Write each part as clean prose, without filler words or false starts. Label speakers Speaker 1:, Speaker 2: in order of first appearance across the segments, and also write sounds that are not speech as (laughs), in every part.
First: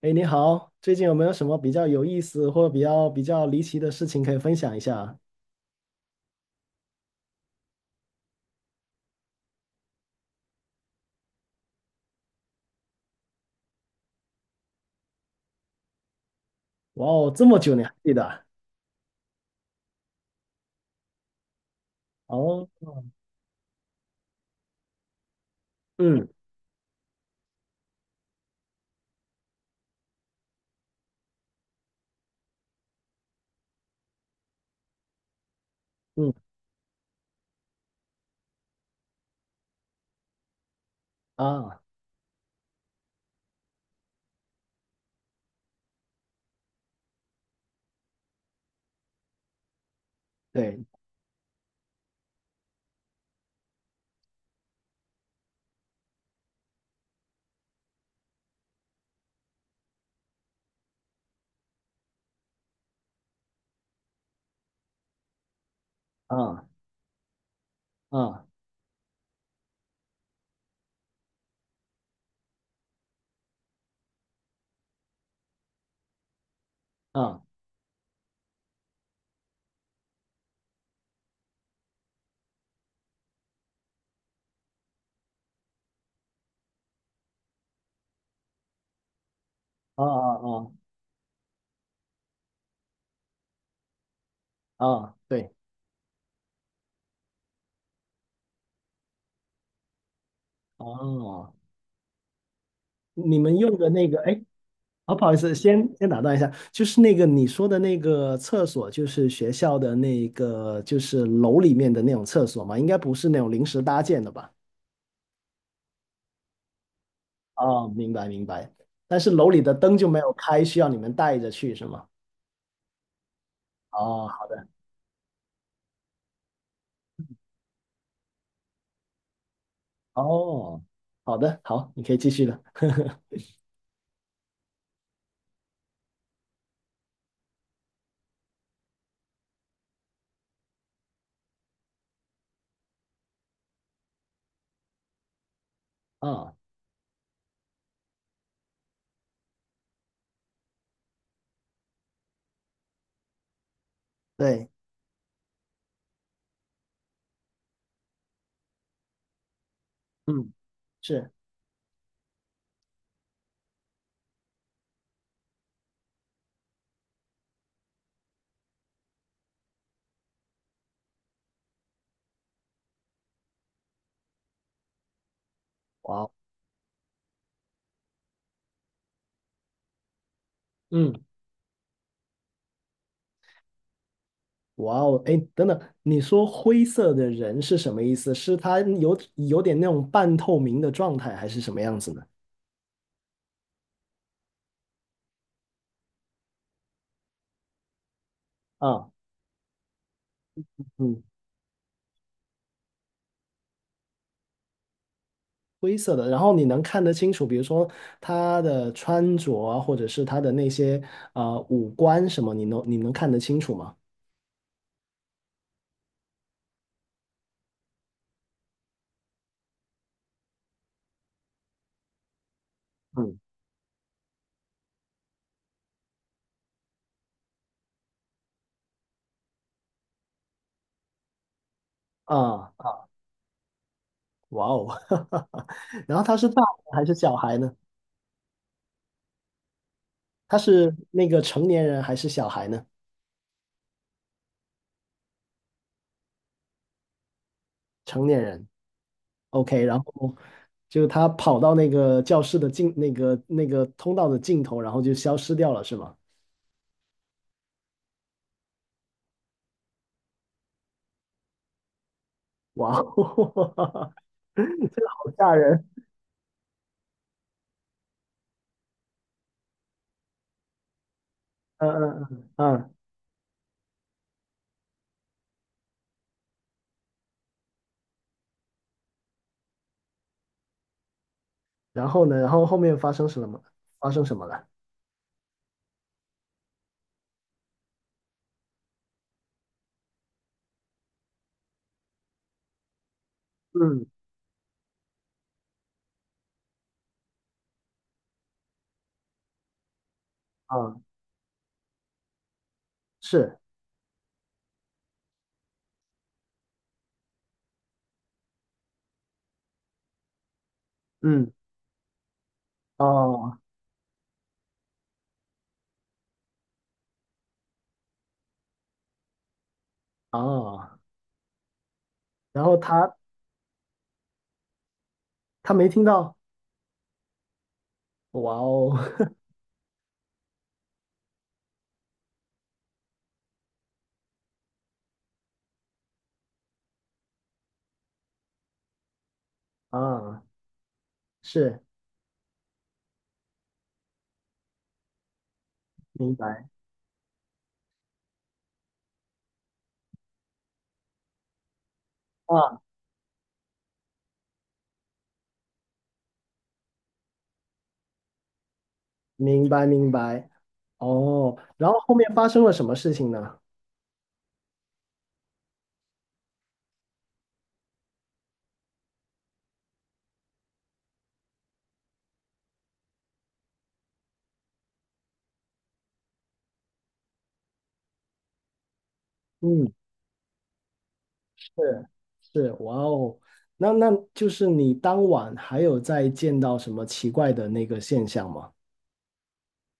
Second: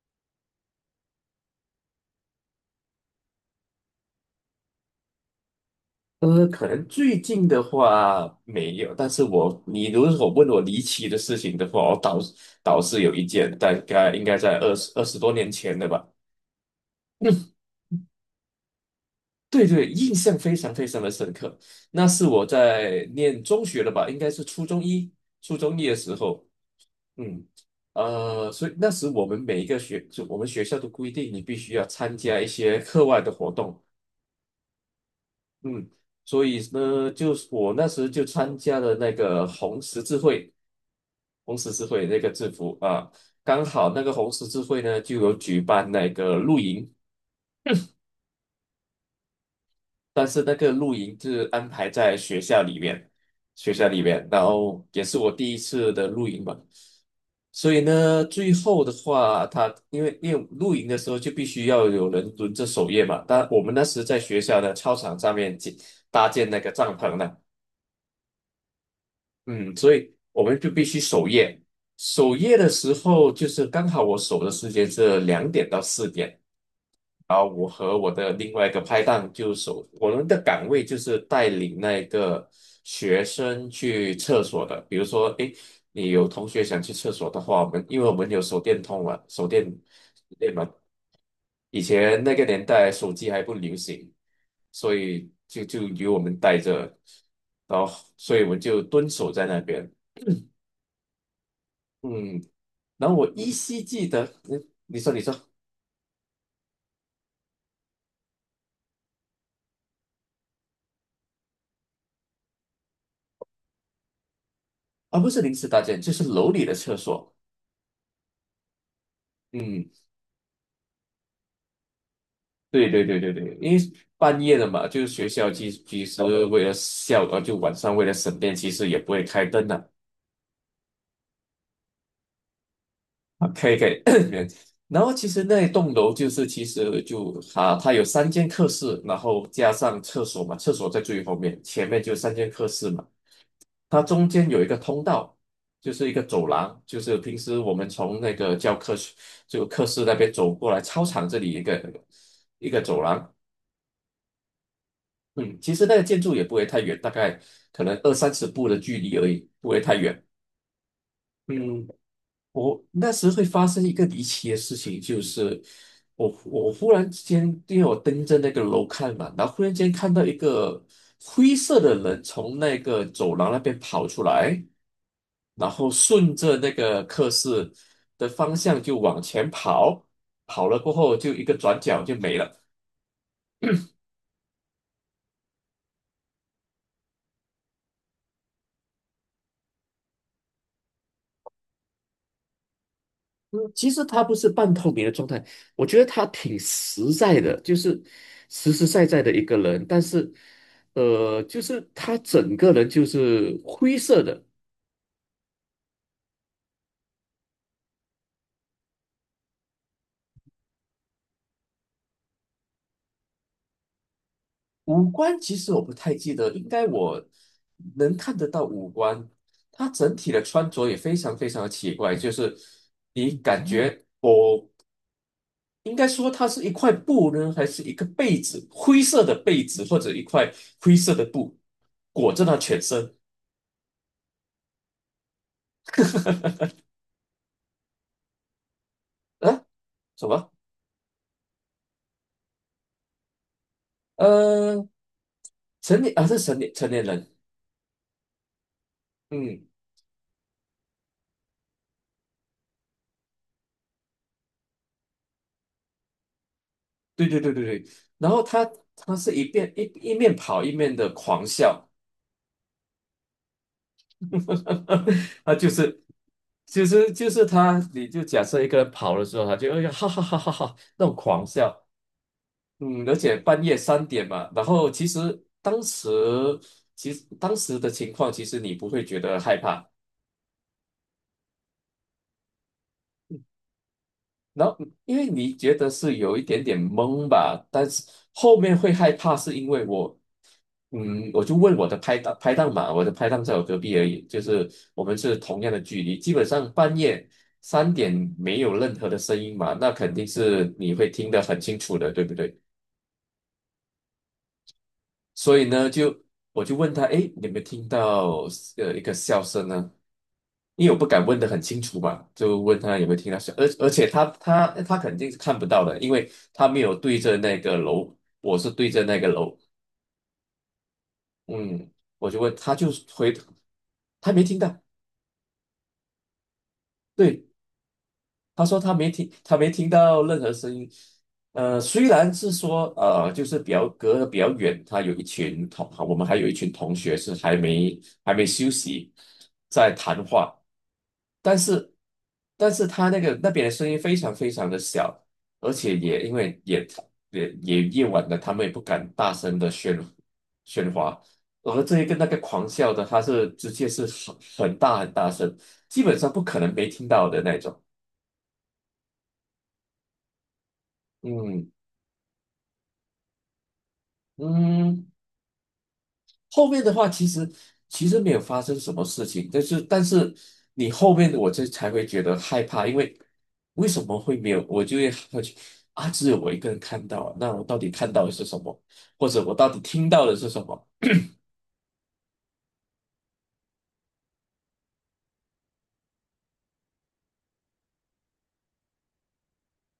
Speaker 1: 哎，你好，最近有没有什么比较有意思或者比较离奇的事情可以分享一下？
Speaker 2: 可能最近的话没有，但是你如果问我离奇的事情的话，我倒是有一件，大概应该在20多年前的吧。
Speaker 1: 哇哦，这
Speaker 2: 嗯，
Speaker 1: 么久你还记得啊。
Speaker 2: 对对，印象非常非常的深刻。那是我
Speaker 1: 哦。
Speaker 2: 在念中学了吧，应该是初中一的时
Speaker 1: 嗯
Speaker 2: 候。嗯，所以那时我们每一个学，就我们学校都规定你必须要参加一些课外的活动。嗯，
Speaker 1: 嗯。
Speaker 2: 所以呢，就是我那时就参加了那个红十字会，红十
Speaker 1: 啊，
Speaker 2: 字会那个制服啊，刚好那个红十字会呢就有举办那个露营，但是那个
Speaker 1: 对。
Speaker 2: 露营是安排在学校里面，然后也是我第一次的露营吧。所以呢，最后的话，他因为露营的时候就必须要有人轮着守夜嘛，但我们那时在学校的操场上面搭建那
Speaker 1: 啊
Speaker 2: 个帐篷呢。
Speaker 1: 啊
Speaker 2: 嗯，所以我们就必须守夜。守夜的时候，就是刚好我守的时间是2点到4点，然
Speaker 1: 啊
Speaker 2: 后我和我的另外一个拍档就守，我们的岗位就是带领那个学生去厕所的。比如说，诶，你有同学想去厕所的话，我们因为我们有手电筒嘛，手电
Speaker 1: 啊啊
Speaker 2: 手电嘛，
Speaker 1: 啊
Speaker 2: 以前那个年代手机还不流行，所
Speaker 1: 啊，
Speaker 2: 以
Speaker 1: 对。
Speaker 2: 就由我们带着，然后所以我们就蹲守在那边。
Speaker 1: 哦，
Speaker 2: 嗯，然后我
Speaker 1: 你
Speaker 2: 依
Speaker 1: 们用
Speaker 2: 稀
Speaker 1: 的
Speaker 2: 记
Speaker 1: 那个，
Speaker 2: 得，
Speaker 1: 哎，
Speaker 2: 你说
Speaker 1: 好，
Speaker 2: 你
Speaker 1: 不好
Speaker 2: 说
Speaker 1: 意思，先打断一下，就是那个你说的那个厕所，就是学校的那个，就是楼里面的那种厕所嘛，应该不是那种临时搭建的吧？
Speaker 2: 啊，不是临时搭建，就是楼里的厕所。
Speaker 1: 哦，明白明白。但是楼里的
Speaker 2: 嗯，
Speaker 1: 灯就没有开，需要你们带着去是吗？
Speaker 2: 对对对对对，因为
Speaker 1: 哦，
Speaker 2: 半夜了嘛，就是学校其实为了校，呃，就晚上为了省电，其实也不会开灯的。
Speaker 1: 好哦，好的，好，你可以继续了。
Speaker 2: 啊，可以可以。(coughs) 然后其实那一栋楼就是其实它有三间课室，然后加上厕所嘛，厕所在最后面，前面就三间课室嘛。它中间有一个通道，就是一个走
Speaker 1: 啊、
Speaker 2: 廊，就是平时我们从那个教科书就课室那边走过来，操场这里一个走廊。
Speaker 1: 对，
Speaker 2: 嗯，其实那个建筑也不会太远，大概可能二三十步的距离而已，不会太远。
Speaker 1: 嗯，是，
Speaker 2: 嗯，我那时会发生一个离奇的事情，就是我忽然之间，因为我盯着那个楼看嘛，然后忽然间看到一个灰色的人从那个走廊那边跑出来，然后
Speaker 1: 哇哦，
Speaker 2: 顺着那个课室的方向就往前跑，跑了过后
Speaker 1: 嗯，
Speaker 2: 就一个转角就没了。
Speaker 1: 哇哦，哎，等等，你说灰色的人是什么意思？是他有点那种半透明的状态，还是什么样子呢？
Speaker 2: 嗯，其实他不是半透明的状态，我觉得他挺实在的，就是实实在
Speaker 1: 啊，
Speaker 2: 在的一个人，但是，
Speaker 1: 嗯，
Speaker 2: 呃，就是他整个人就是灰色的。
Speaker 1: 灰色的，然后你能看得清楚，比如说他的穿着啊，或者是他的那些呃五官什么，你能看得清楚吗？
Speaker 2: 五官其实我不太记得，应该我能看得到五官。他整体的穿着也非常非常的奇怪，就是你
Speaker 1: 嗯。
Speaker 2: 感觉我应该说它是一块布呢，还是一个被子，灰色的被子或者一块灰色的布裹着他
Speaker 1: 啊
Speaker 2: 全
Speaker 1: 啊。
Speaker 2: 身。
Speaker 1: 哇哦，(laughs) 然后他是大人还是小孩呢？
Speaker 2: 啊？什么？
Speaker 1: 他是那个成年人还是小孩呢？
Speaker 2: 呃，成年啊是成年人。
Speaker 1: 成年人
Speaker 2: 嗯，
Speaker 1: ，OK。然后就他跑到那个教室的尽那个那个通道的尽头，然后就消失掉了，是吗？
Speaker 2: 对对对对对，然后他是一面跑一面的狂笑。
Speaker 1: 哇哦，(laughs) 好
Speaker 2: (laughs) 他
Speaker 1: 吓
Speaker 2: 就
Speaker 1: 人！
Speaker 2: 是其实就是他，你就假设一个人跑的时候，他就哎呀哈哈哈哈哈那种狂笑。
Speaker 1: 嗯嗯嗯嗯。
Speaker 2: 嗯，而且半夜三点嘛。然后其实当时的情况，其实你不会觉得害怕。
Speaker 1: 然后呢？然后后面发生什么？发生什么了？
Speaker 2: 然后因为你觉得是有一点点懵吧，但是后面会害怕，是因为我，我就问我的拍档嘛，我的拍档在我隔壁而
Speaker 1: 嗯。
Speaker 2: 已，就是我们是同样的距离，基本上半夜三点没有任何的声音嘛，那肯定是你
Speaker 1: 啊，
Speaker 2: 会听得很清楚的，对不对？
Speaker 1: 是。
Speaker 2: 所以呢，我就问他，诶，你有没有听到一个笑声呢？因为我不敢问得
Speaker 1: 嗯。
Speaker 2: 很清楚嘛，就问他有没有听到声，
Speaker 1: 哦
Speaker 2: 而且他肯定是看不到的，因为他没有对着那个楼，我是对着那个楼。
Speaker 1: 哦。
Speaker 2: 嗯，我就问
Speaker 1: 然
Speaker 2: 他，
Speaker 1: 后他
Speaker 2: 回，他没听到。
Speaker 1: 他没听到。
Speaker 2: 对，
Speaker 1: 哇
Speaker 2: 他说他
Speaker 1: 哦
Speaker 2: 没听，他没听到任何声音。呃，虽然是说就是比较隔得比较远，他有一群同，我们还有一群同学是还没休息在
Speaker 1: (laughs)
Speaker 2: 谈
Speaker 1: 啊，
Speaker 2: 话。但
Speaker 1: 是。
Speaker 2: 是，但是他那个那边的声音非常非常的小，而且也因
Speaker 1: 明
Speaker 2: 为
Speaker 1: 白。
Speaker 2: 也夜晚的，他们也不敢大声的喧哗。而这一个那个狂
Speaker 1: 啊。
Speaker 2: 笑的，他是直接是很大很大声，基本上不可能没听到的那种。
Speaker 1: 明白明白。哦，
Speaker 2: 嗯
Speaker 1: 然后后面发生了什么事情呢？
Speaker 2: 嗯，后面的话其实没有发生什么事情，但是你后面的我这才会觉得害怕，因为为什么会没有？我就会去啊，只有我一个人看到啊，那我到底看到的是什么，或者我到底
Speaker 1: 嗯，
Speaker 2: 听到的是什么？
Speaker 1: 是是，哇哦，那那就是你当晚还有再见到什么奇怪的那个现象吗？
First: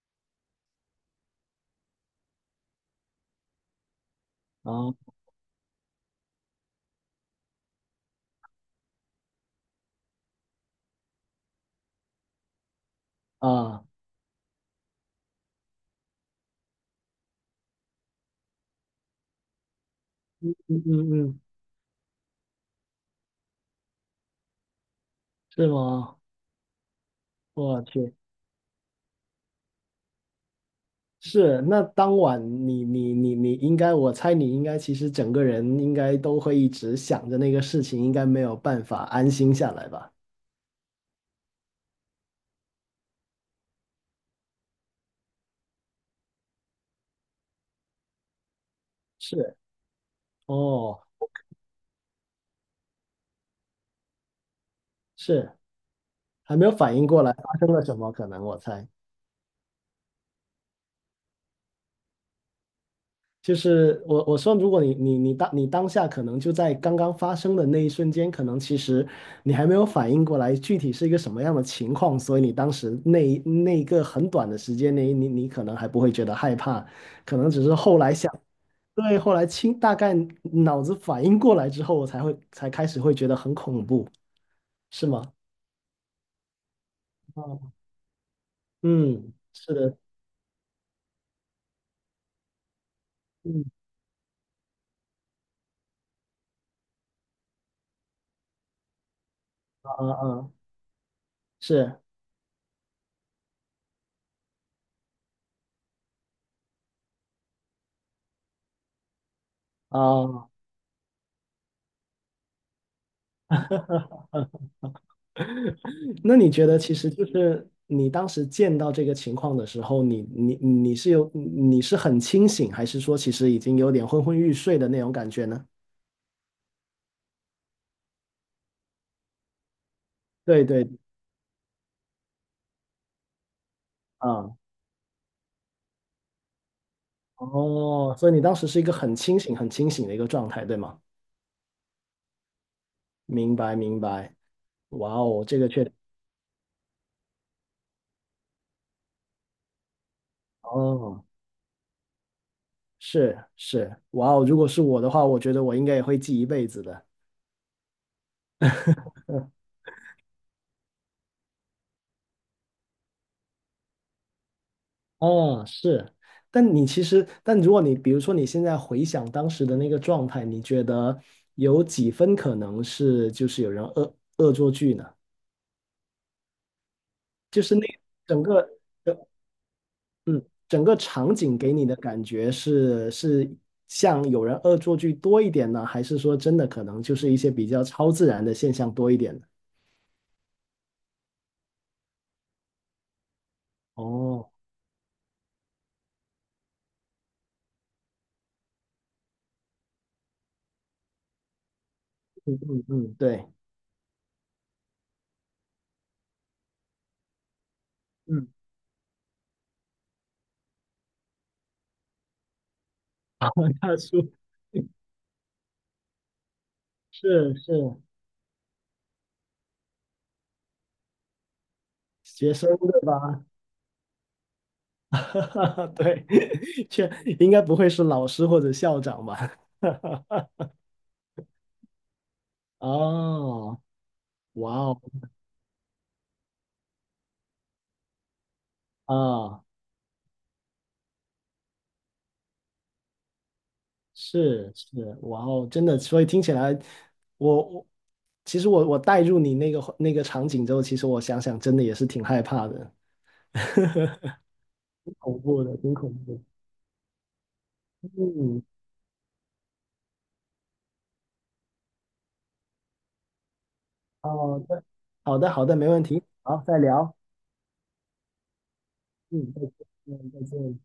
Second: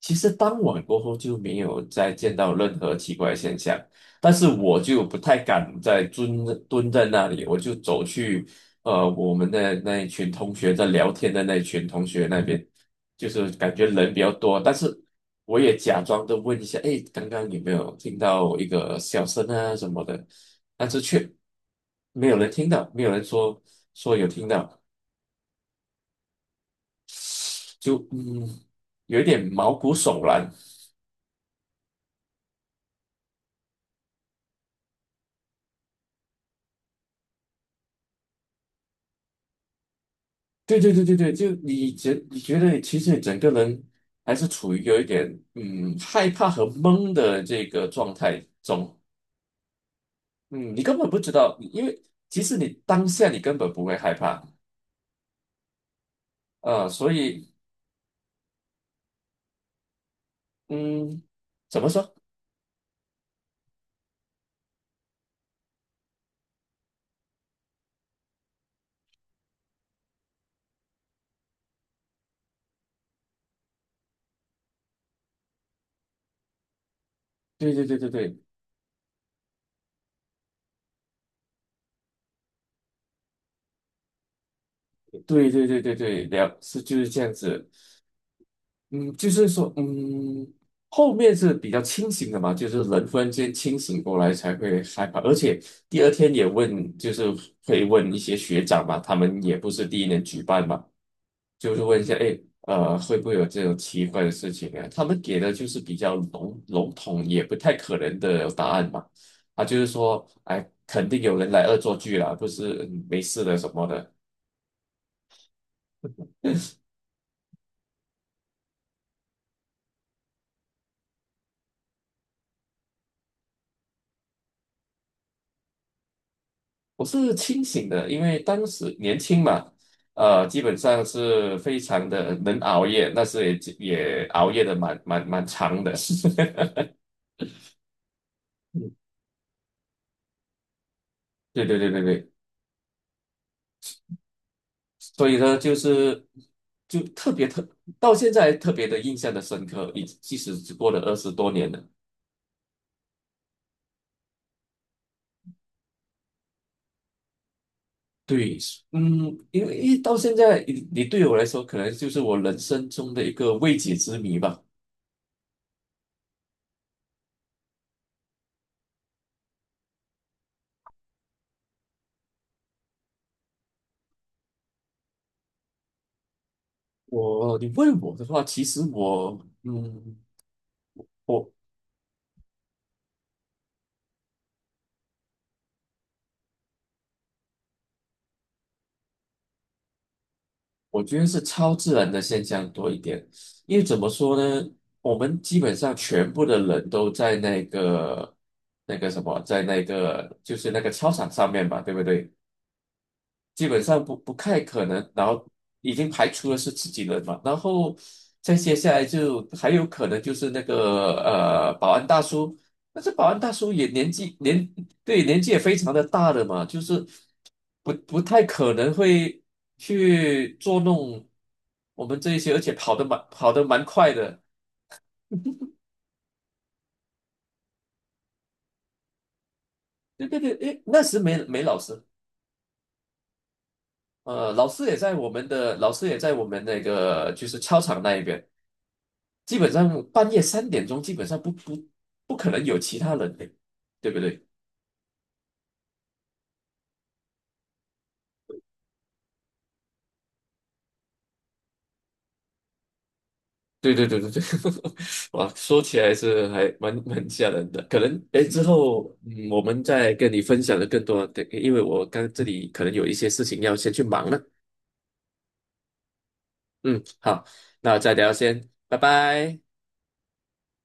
Speaker 2: 其实当晚过后就没有再见到任何奇怪现象，但是我就
Speaker 1: 啊
Speaker 2: 不太敢再蹲在那里，我就走去我们的那一群同学在聊天的那一群同学那边，就是感
Speaker 1: 啊，
Speaker 2: 觉人比较多，但是我也假装的问一下，哎，刚刚有没有听到一个笑声啊什么的，
Speaker 1: 嗯
Speaker 2: 但是
Speaker 1: 嗯
Speaker 2: 却
Speaker 1: 嗯，
Speaker 2: 没有人听到，没有人说说有听到，
Speaker 1: 是吗？我
Speaker 2: 就
Speaker 1: 去，
Speaker 2: 有一点毛骨悚然。
Speaker 1: 是，那当晚你应该，我猜你应该其实整个人应该都会一直想着那个事情，应该没有办法安心下来吧？
Speaker 2: 对对对对对，就你觉得其实整个人还是处于有一点害怕和懵的这个状态中。
Speaker 1: 是，
Speaker 2: 嗯，你根
Speaker 1: 哦，
Speaker 2: 本不知道，因为其实你当下你根本不会害怕。
Speaker 1: 是，还没有反应
Speaker 2: 所
Speaker 1: 过来
Speaker 2: 以
Speaker 1: 发生了什么，可能我猜。
Speaker 2: 嗯，怎么说？
Speaker 1: 就是我说，如果你当你当下可能就在刚刚发生的那一瞬间，可能其实你还没有反应过来具体是一个什么样的情况，所以你当时那一个很短的时间内，你可能还不会觉得害怕，可能只
Speaker 2: 对
Speaker 1: 是
Speaker 2: 对对
Speaker 1: 后
Speaker 2: 对
Speaker 1: 来想，
Speaker 2: 对
Speaker 1: 对，后来清大概脑子反应过来之后，我才开始会觉得很恐怖，是吗？
Speaker 2: 对对对对对，是就是这样子。
Speaker 1: 嗯，
Speaker 2: 嗯，就
Speaker 1: 嗯
Speaker 2: 是说，
Speaker 1: 是的，
Speaker 2: 后面是比较清醒的嘛，就是人忽然间
Speaker 1: 嗯。
Speaker 2: 清醒过来才会害怕，而且第二天也问，就是会问一些学长嘛，他们也不是
Speaker 1: 啊
Speaker 2: 第一
Speaker 1: 啊
Speaker 2: 年举
Speaker 1: 啊，
Speaker 2: 办嘛，就是
Speaker 1: 是
Speaker 2: 问一下，哎，会不会有这种奇怪的事情啊？他们给的就是比较统，也不太可能的答案嘛。啊，就是说，
Speaker 1: 啊。
Speaker 2: 哎，肯定有人来恶作剧啦，不是没事的什么的。
Speaker 1: (laughs) 那你觉得，其实就是你当时见到这个情况的时候，你是有你是很清醒，还是说其实已经有点昏昏欲睡的那种感觉呢？
Speaker 2: 我是清醒的，因为当时年轻嘛，呃，基
Speaker 1: 对
Speaker 2: 本
Speaker 1: 对。
Speaker 2: 上是非常的能熬夜，那时也熬
Speaker 1: 啊，
Speaker 2: 夜的蛮长的。(laughs)
Speaker 1: 哦，所以你当时是一个很清醒、很清醒的一个状态，对吗？
Speaker 2: 对对对对对，
Speaker 1: 明白明白，哇
Speaker 2: 所以
Speaker 1: 哦，
Speaker 2: 呢，
Speaker 1: 这个
Speaker 2: 就
Speaker 1: 确实，
Speaker 2: 是就特别到现在特别的印象的深刻，即使只过了二
Speaker 1: 哦，
Speaker 2: 十多年了。
Speaker 1: 是是，哇哦，如果是我的话，我觉得我应该也会记一辈子的。
Speaker 2: 对，嗯，因为一到现在，对我来说，可能就是我人生中的一个未解之谜吧。
Speaker 1: 哦，是，但你其实，但如果你比如说你现在回想当时的那个状态，你觉得有几分可能是就是有人恶作剧呢？
Speaker 2: 我，
Speaker 1: 就
Speaker 2: 你
Speaker 1: 是那
Speaker 2: 问我的话，
Speaker 1: 整
Speaker 2: 其
Speaker 1: 个
Speaker 2: 实
Speaker 1: 的，
Speaker 2: 我，嗯。
Speaker 1: 嗯，整个场
Speaker 2: 我。
Speaker 1: 景给你的感觉是是像有人恶作剧多一点呢，还是说真的可能就是一些比较超自然的现象多一点呢？
Speaker 2: 我觉得是超自然的现象多一点，因为怎么说
Speaker 1: 哦，
Speaker 2: 呢，我们基本上全部的人都在那个那个什么，在那个就是那个操场上面吧，对不对？
Speaker 1: 嗯嗯，对，
Speaker 2: 基本上不太可能，然后已经排除了是自己人嘛，然后
Speaker 1: 嗯，
Speaker 2: 再接下来就还有可能就是那个保安大叔，但是保安大叔
Speaker 1: (laughs)
Speaker 2: 也
Speaker 1: 大
Speaker 2: 年
Speaker 1: 叔
Speaker 2: 纪年对，年纪也非常的大了嘛，就是
Speaker 1: 是
Speaker 2: 不
Speaker 1: 是
Speaker 2: 不太可能会去捉弄我们这一
Speaker 1: 学
Speaker 2: 些，而
Speaker 1: 生
Speaker 2: 且
Speaker 1: 对吧？
Speaker 2: 跑得蛮快的。
Speaker 1: (laughs) 对，(laughs) 确应该不会是老师或者校长吧？
Speaker 2: 对对对，
Speaker 1: (laughs)
Speaker 2: 诶，那时没老师，
Speaker 1: 哦，
Speaker 2: 老
Speaker 1: 哇
Speaker 2: 师也
Speaker 1: 哦，
Speaker 2: 在我们的老师也在我们那个就是操场那一边。基
Speaker 1: 啊，
Speaker 2: 本上半夜3点钟基本上不可能有其他人的，对不对？
Speaker 1: 是是，哇哦，真的，所以听起来，我其实我带入你那个那个场景之后，其实我想想，真的也是挺害怕的，
Speaker 2: 对对对对
Speaker 1: (laughs)
Speaker 2: 对，(laughs)
Speaker 1: 恐
Speaker 2: 哇，
Speaker 1: 怖的，
Speaker 2: 说
Speaker 1: 挺
Speaker 2: 起
Speaker 1: 恐
Speaker 2: 来
Speaker 1: 怖的。
Speaker 2: 是还蛮吓人的。可能哎，之
Speaker 1: 嗯，
Speaker 2: 后我们再跟你分享的更多的，因为我刚这里可能有一些事情要先去忙了。
Speaker 1: 好的，好的，好的，没问题，好，再
Speaker 2: 嗯，
Speaker 1: 聊，
Speaker 2: 好，那再聊先，拜
Speaker 1: 嗯，
Speaker 2: 拜。
Speaker 1: 再见，嗯，再见。